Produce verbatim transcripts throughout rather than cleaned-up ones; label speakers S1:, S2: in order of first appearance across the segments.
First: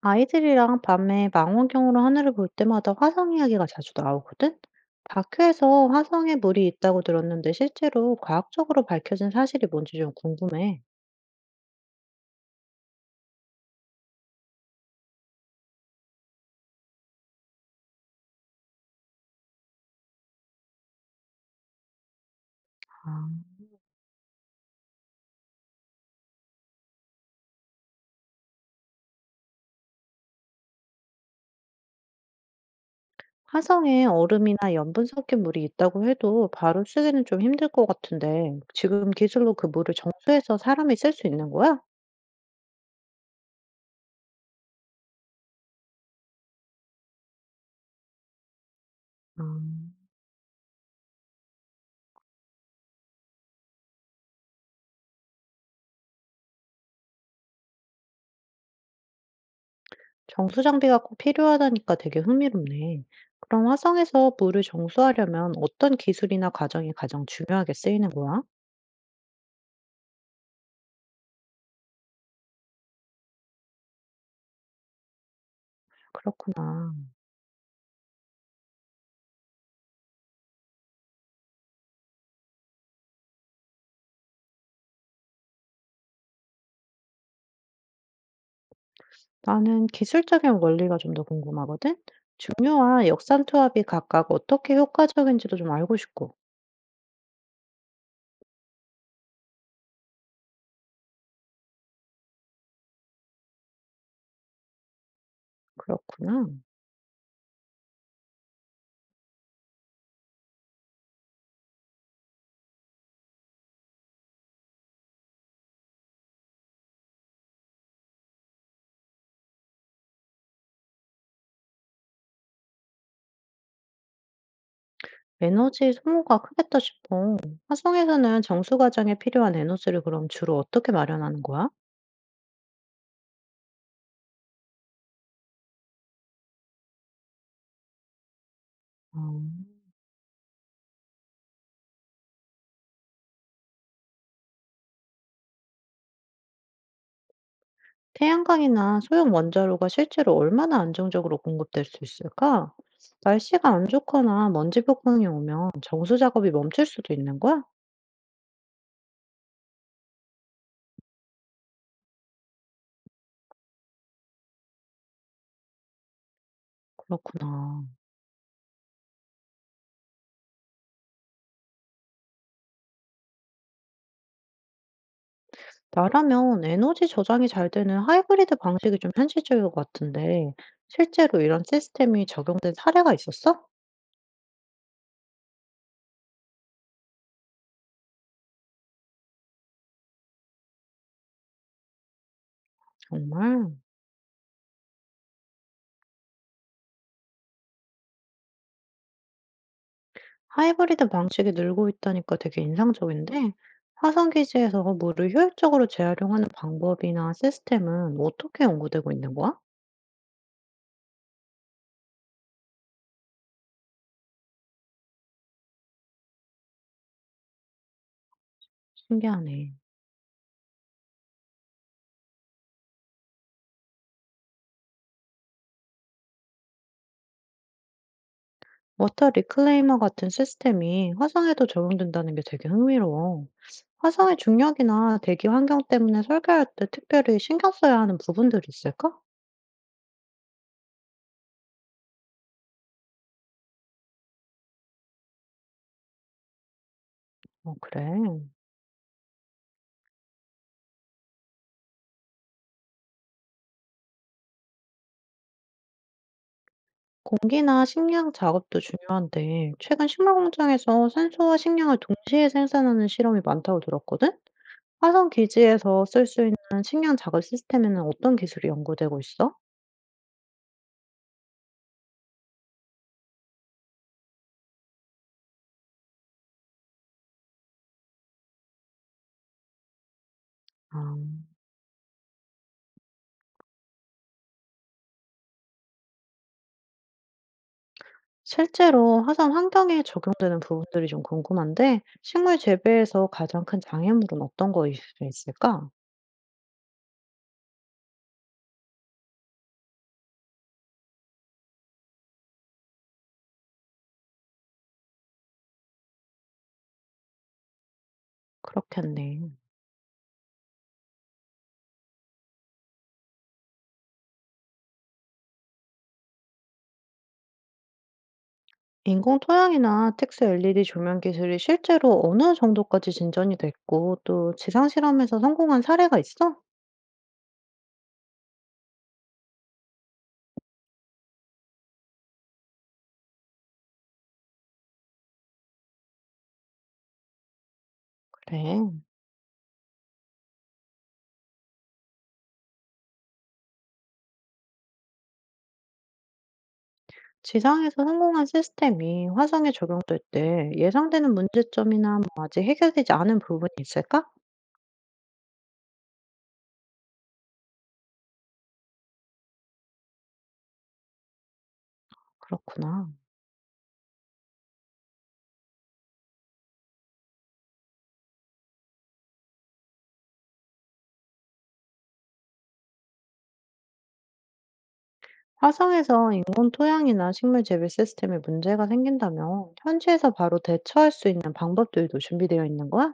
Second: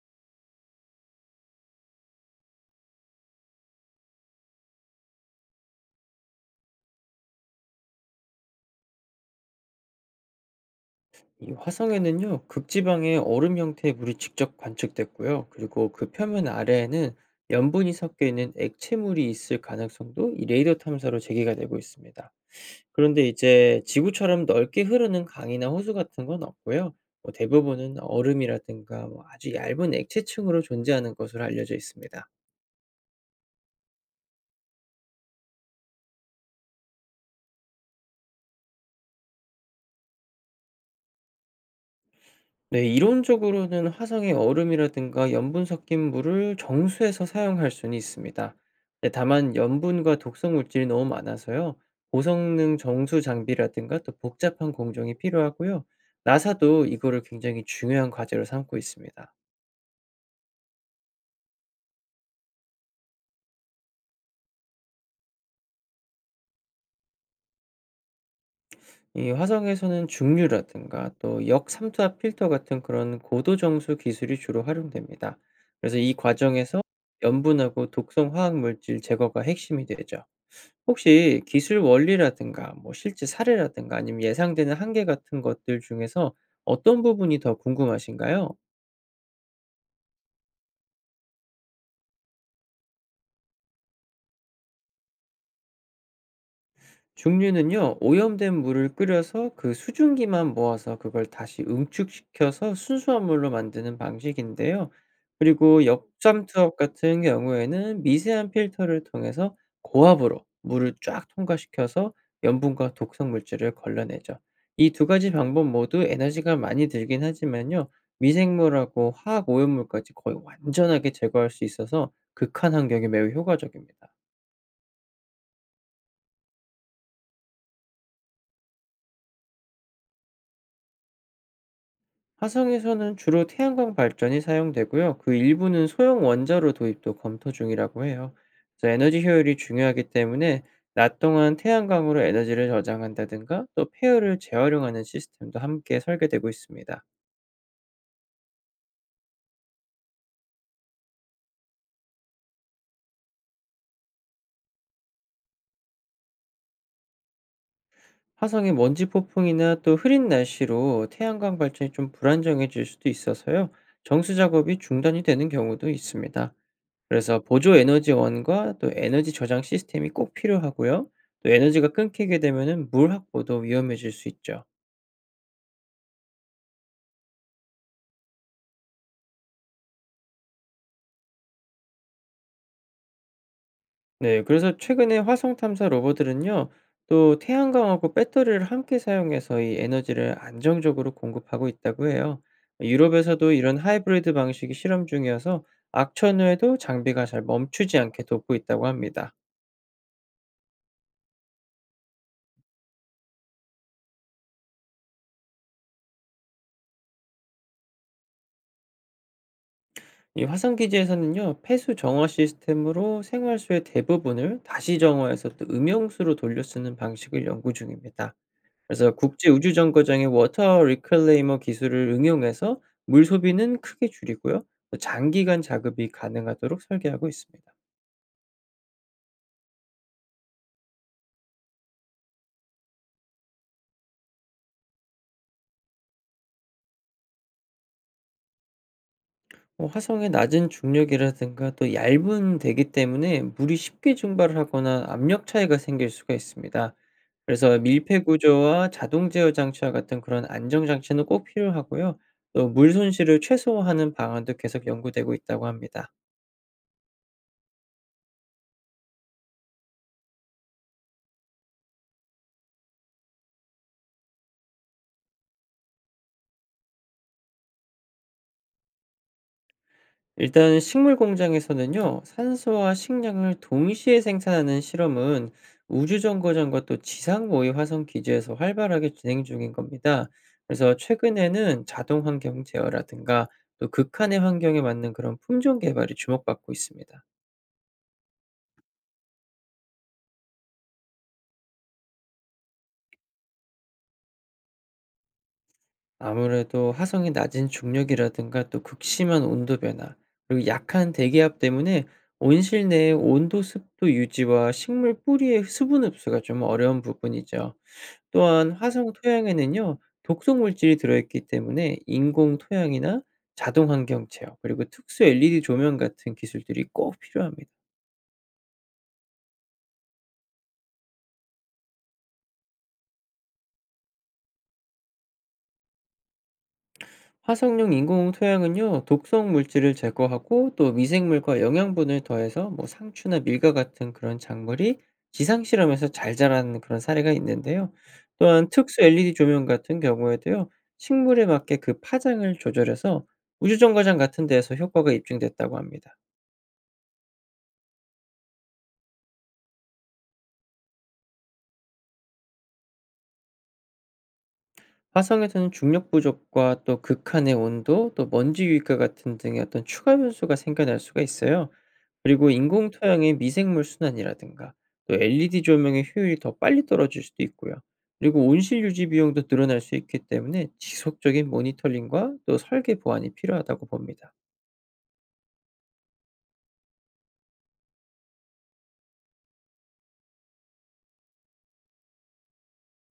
S1: 아이들이랑 밤에 망원경으로 하늘을 볼 때마다 화성 이야기가 자주 나오거든? 다큐에서 화성에 물이 있다고 들었는데 실제로 과학적으로 밝혀진 사실이 뭔지 좀 궁금해.
S2: 이 화성에는요, 극지방의 얼음 형태의 물이 직접 관측됐고요. 그리고 그 표면 아래에는 염분이 섞여 있는 액체물이 있을 가능성도 이 레이더 탐사로 제기가 되고 있습니다. 그런데
S1: 아,
S2: 이제 지구처럼 넓게 흐르는 강이나 호수 같은 건 없고요. 뭐 대부분은 얼음이라든가 뭐 아주 얇은 액체층으로 존재하는 것으로 알려져 있습니다.
S1: 화성에 얼음이나 염분 섞인 물이 있다고 해도 바로 쓰기는 좀 힘들 것 같은데 지금 기술로 그 물을 정수해서 사람이 쓸 수 있는 거야?
S2: 네. 이론적으로는 화성의 얼음이라든가 염분 섞인 물을 정수해서 사용할 수는 있습니다. 네,
S1: 아,
S2: 다만 염분과 독성 물질이 너무 많아서요. 고성능 정수 장비라든가 또 복잡한 공정이 필요하고요. 나사도 이거를 굉장히 중요한 과제로 삼고 있습니다.
S1: 정수 장비가 꼭 필요하다니까 되게 흥미롭네. 그럼 화성에서 물을 정수하려면 어떤 기술이나 과정이 가장 중요하게 쓰이는 거야?
S2: 이 화성에서는 중류라든가 또 역삼투압 필터 같은 그런 고도 정수 기술이 주로 활용됩니다. 그래서 이 과정에서
S1: 그렇구나.
S2: 염분하고 독성 화학 물질 제거가 핵심이 되죠. 혹시 기술 원리라든가 뭐 실제 사례라든가 아니면 예상되는 한계 같은 것들 중에서 어떤 부분이 더 궁금하신가요?
S1: 나는 기술적인 원리가 좀 더 궁금하거든? 중요한 역산 투합이 각각 어떻게 효과적인지도 좀 알고 싶고.
S2: 중류는요, 오염된 물을 끓여서 그 수증기만 모아서 그걸 다시 응축시켜서 순수한 물로 만드는 방식인데요. 그리고
S1: 그렇구나.
S2: 엽삼투압 같은 경우에는 미세한 필터를 통해서 고압으로 물을 쫙 통과시켜서 염분과 독성 물질을 걸러내죠. 이 두 가지 방법 모두 에너지가 많이 들긴 하지만요, 미생물하고 화학 오염물까지 거의 완전하게 제거할 수 있어서 극한 환경에 매우 효과적입니다.
S1: 에너지 소모가 크겠다 싶어. 화성에서는 정수 과정에 필요한 에너지를 그럼 주로 어떻게 마련하는 거야?
S2: 화성에서는 주로 태양광 발전이 사용되고요. 그 일부는 소형 원자로 도입도 검토 중이라고 해요. 그래서 에너지
S1: 어,
S2: 효율이 중요하기 때문에 낮 동안 태양광으로 에너지를 저장한다든가 또 폐열을 재활용하는 시스템도 함께 설계되고 있습니다.
S1: 태양광이나 소형 원자로가 실제로 얼마나 안정적으로 공급될 수 있을까? 날씨가 안 좋거나 먼지 폭풍이 오면 정수 작업이 멈출 수도 있는 거야?
S2: 화성의 먼지 폭풍이나 또 흐린 날씨로 태양광 발전이 좀 불안정해질 수도 있어서요. 정수 작업이 중단이 되는 경우도 있습니다. 그래서 보조
S1: 그렇구나.
S2: 에너지원과 또 에너지 저장 시스템이 꼭 필요하고요. 또 에너지가 끊기게 되면은 물 확보도 위험해질 수 있죠.
S1: 나라면 에너지 저장이 잘 되는 하이브리드 방식이 좀 현실적일 것 같은데, 실제로 이런 시스템이 적용된 사례가 있었어?
S2: 네, 그래서 최근에 화성 탐사 로버들은요. 또 태양광하고 배터리를 함께 사용해서 이 에너지를 안정적으로 공급하고 있다고 해요. 유럽에서도 이런
S1: 정말?
S2: 하이브리드 방식이 실험 중이어서 악천후에도 장비가 잘 멈추지 않게 돕고 있다고 합니다.
S1: 하이브리드 방식이 늘고 있다니까 되게 인상적인데, 화성기지에서 물을 효율적으로 재활용하는 방법이나 시스템은 어떻게 연구되고 있는 거야?
S2: 이 화산 기지에서는요, 폐수 정화 시스템으로 생활수의 대부분을 다시 정화해서 또 음용수로 돌려 쓰는 방식을 연구 중입니다. 그래서 국제 우주
S1: 신기하네.
S2: 정거장의 워터 리클레이머 기술을 응용해서 물 소비는 크게 줄이고요, 또 장기간 작업이 가능하도록 설계하고 있습니다.
S1: 워터 리클레이머 같은 시스템이 화성에도 적용된다는 게 되게 흥미로워. 화성의 중력이나 대기 환경 때문에 설계할 때 특별히 신경 써야 하는 부분들이 있을까?
S2: 어 화성의 낮은 중력이라든가 또 얇은 대기 때문에 물이 쉽게 증발을 하거나 압력 차이가 생길 수가 있습니다.
S1: 어,
S2: 그래서
S1: 그래.
S2: 밀폐 구조와 자동 제어 장치와 같은 그런 안정 장치는 꼭 필요하고요. 또 물 손실을 최소화하는 방안도 계속 연구되고 있다고 합니다.
S1: 공기나 식량 작업도 중요한데, 최근 식물 공장에서 산소와 식량을 동시에 생산하는 실험이 많다고 들었거든? 화성 기지에서 쓸 수 있는 식량 작업 시스템에는 어떤 기술이 연구되고 있어?
S2: 일단 식물 공장에서는요, 산소와 식량을 동시에 생산하는 실험은 우주 정거장과 또 지상 모의 화성 기지에서 활발하게 진행 중인 겁니다. 그래서
S1: 아,
S2: 최근에는 자동 환경 제어라든가 또 극한의 환경에 맞는 그런 품종 개발이 주목받고 있습니다.
S1: 실제로 화성 환경에 적용되는 부분들이 좀 궁금한데, 식물 재배에서 가장 큰 장애물은 어떤 것이 있을까?
S2: 아무래도 화성의 낮은 중력이라든가 또 극심한 온도 변화, 그리고 약한 대기압 때문에 온실 내의 온도 습도 유지와 식물 뿌리의 수분 흡수가 좀 어려운 부분이죠. 또한 화성
S1: 그렇겠네.
S2: 토양에는요, 독성 물질이 들어있기 때문에 인공 토양이나 자동 환경 제어, 그리고 특수 엘이디 조명 같은 기술들이 꼭 필요합니다.
S1: 인공 토양이나 텍스 엘이디 조명 기술이 실제로 어느 정도까지 진전이 됐고, 또 지상 실험에서 성공한 사례가 있어?
S2: 화성용 인공 토양은요, 독성 물질을 제거하고 또 미생물과 영양분을 더해서 뭐 상추나 밀가 같은 그런 작물이 지상 실험에서 잘 자라는 그런 사례가 있는데요. 또한
S1: 그래.
S2: 특수 엘이디 조명 같은 경우에도요, 식물에 맞게 그 파장을 조절해서 우주정거장 같은 데에서 효과가 입증됐다고 합니다.
S1: 지상에서 성공한 시스템이 화성에 적용될 때 예상되는 문제점이나 뭐 아직 해결되지 않은 부분이 있을까?
S2: 화성에서는 중력 부족과 또 극한의 온도, 또 먼지 유입과 같은 등의 어떤 추가 변수가 생겨날 수가 있어요. 그리고 인공
S1: 그렇구나.
S2: 토양의 미생물 순환이라든가 또 엘이디 조명의 효율이 더 빨리 떨어질 수도 있고요. 그리고 온실 유지 비용도 늘어날 수 있기 때문에 지속적인 모니터링과 또 설계 보완이 필요하다고 봅니다.
S1: 화성에서 인공 토양이나 식물 재배 시스템에 문제가 생긴다면 현지에서 바로 대처할 수 있는 방법들도 준비되어 있는 거야?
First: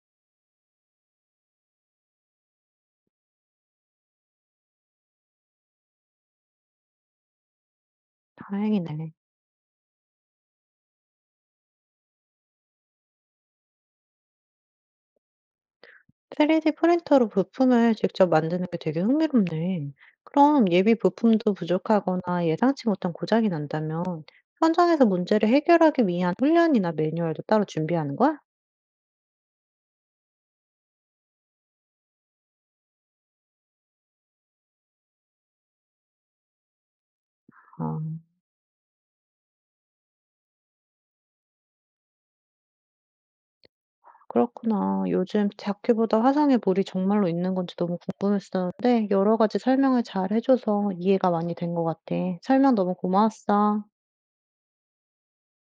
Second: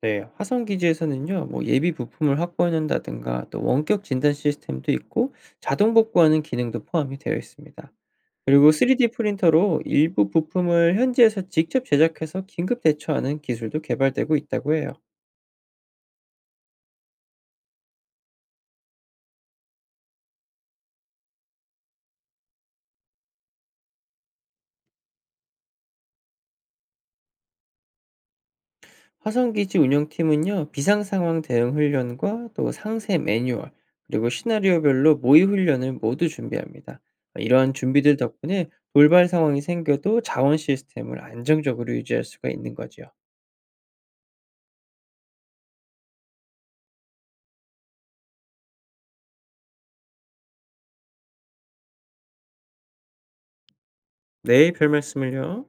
S2: 네, 화성 기지에서는요, 뭐 예비 부품을 확보한다든가 또 원격 진단 시스템도 있고 자동 복구하는 기능도 포함이 되어 있습니다. 그리고 쓰리디
S1: 다행이네.
S2: 프린터로 일부 부품을 현지에서 직접 제작해서 긴급 대처하는 기술도 개발되고 있다고 해요.
S1: 쓰리디 프린터로 부품을 직접 만드는 게 되게 흥미롭네. 그럼 예비 부품도 부족하거나 예상치 못한 고장이 난다면 현장에서 문제를 해결하기 위한 훈련이나 매뉴얼도 따로 준비하는 거야?
S2: 화성기지 운영팀은요, 비상 상황 대응 훈련과 또 상세 매뉴얼, 그리고 시나리오별로 모의 훈련을 모두 준비합니다. 이러한
S1: 아,
S2: 준비들 덕분에 돌발 상황이 생겨도 자원 시스템을 안정적으로 유지할 수가 있는 거죠.
S1: 그렇구나. 요즘 자켓보다 화상의 물이 정말로 있는 건지 너무 궁금했었는데 여러 가지 설명을 잘 해줘서 이해가 많이 된 것 같아. 설명 너무 고마웠어.
S2: 네, 별 말씀을요.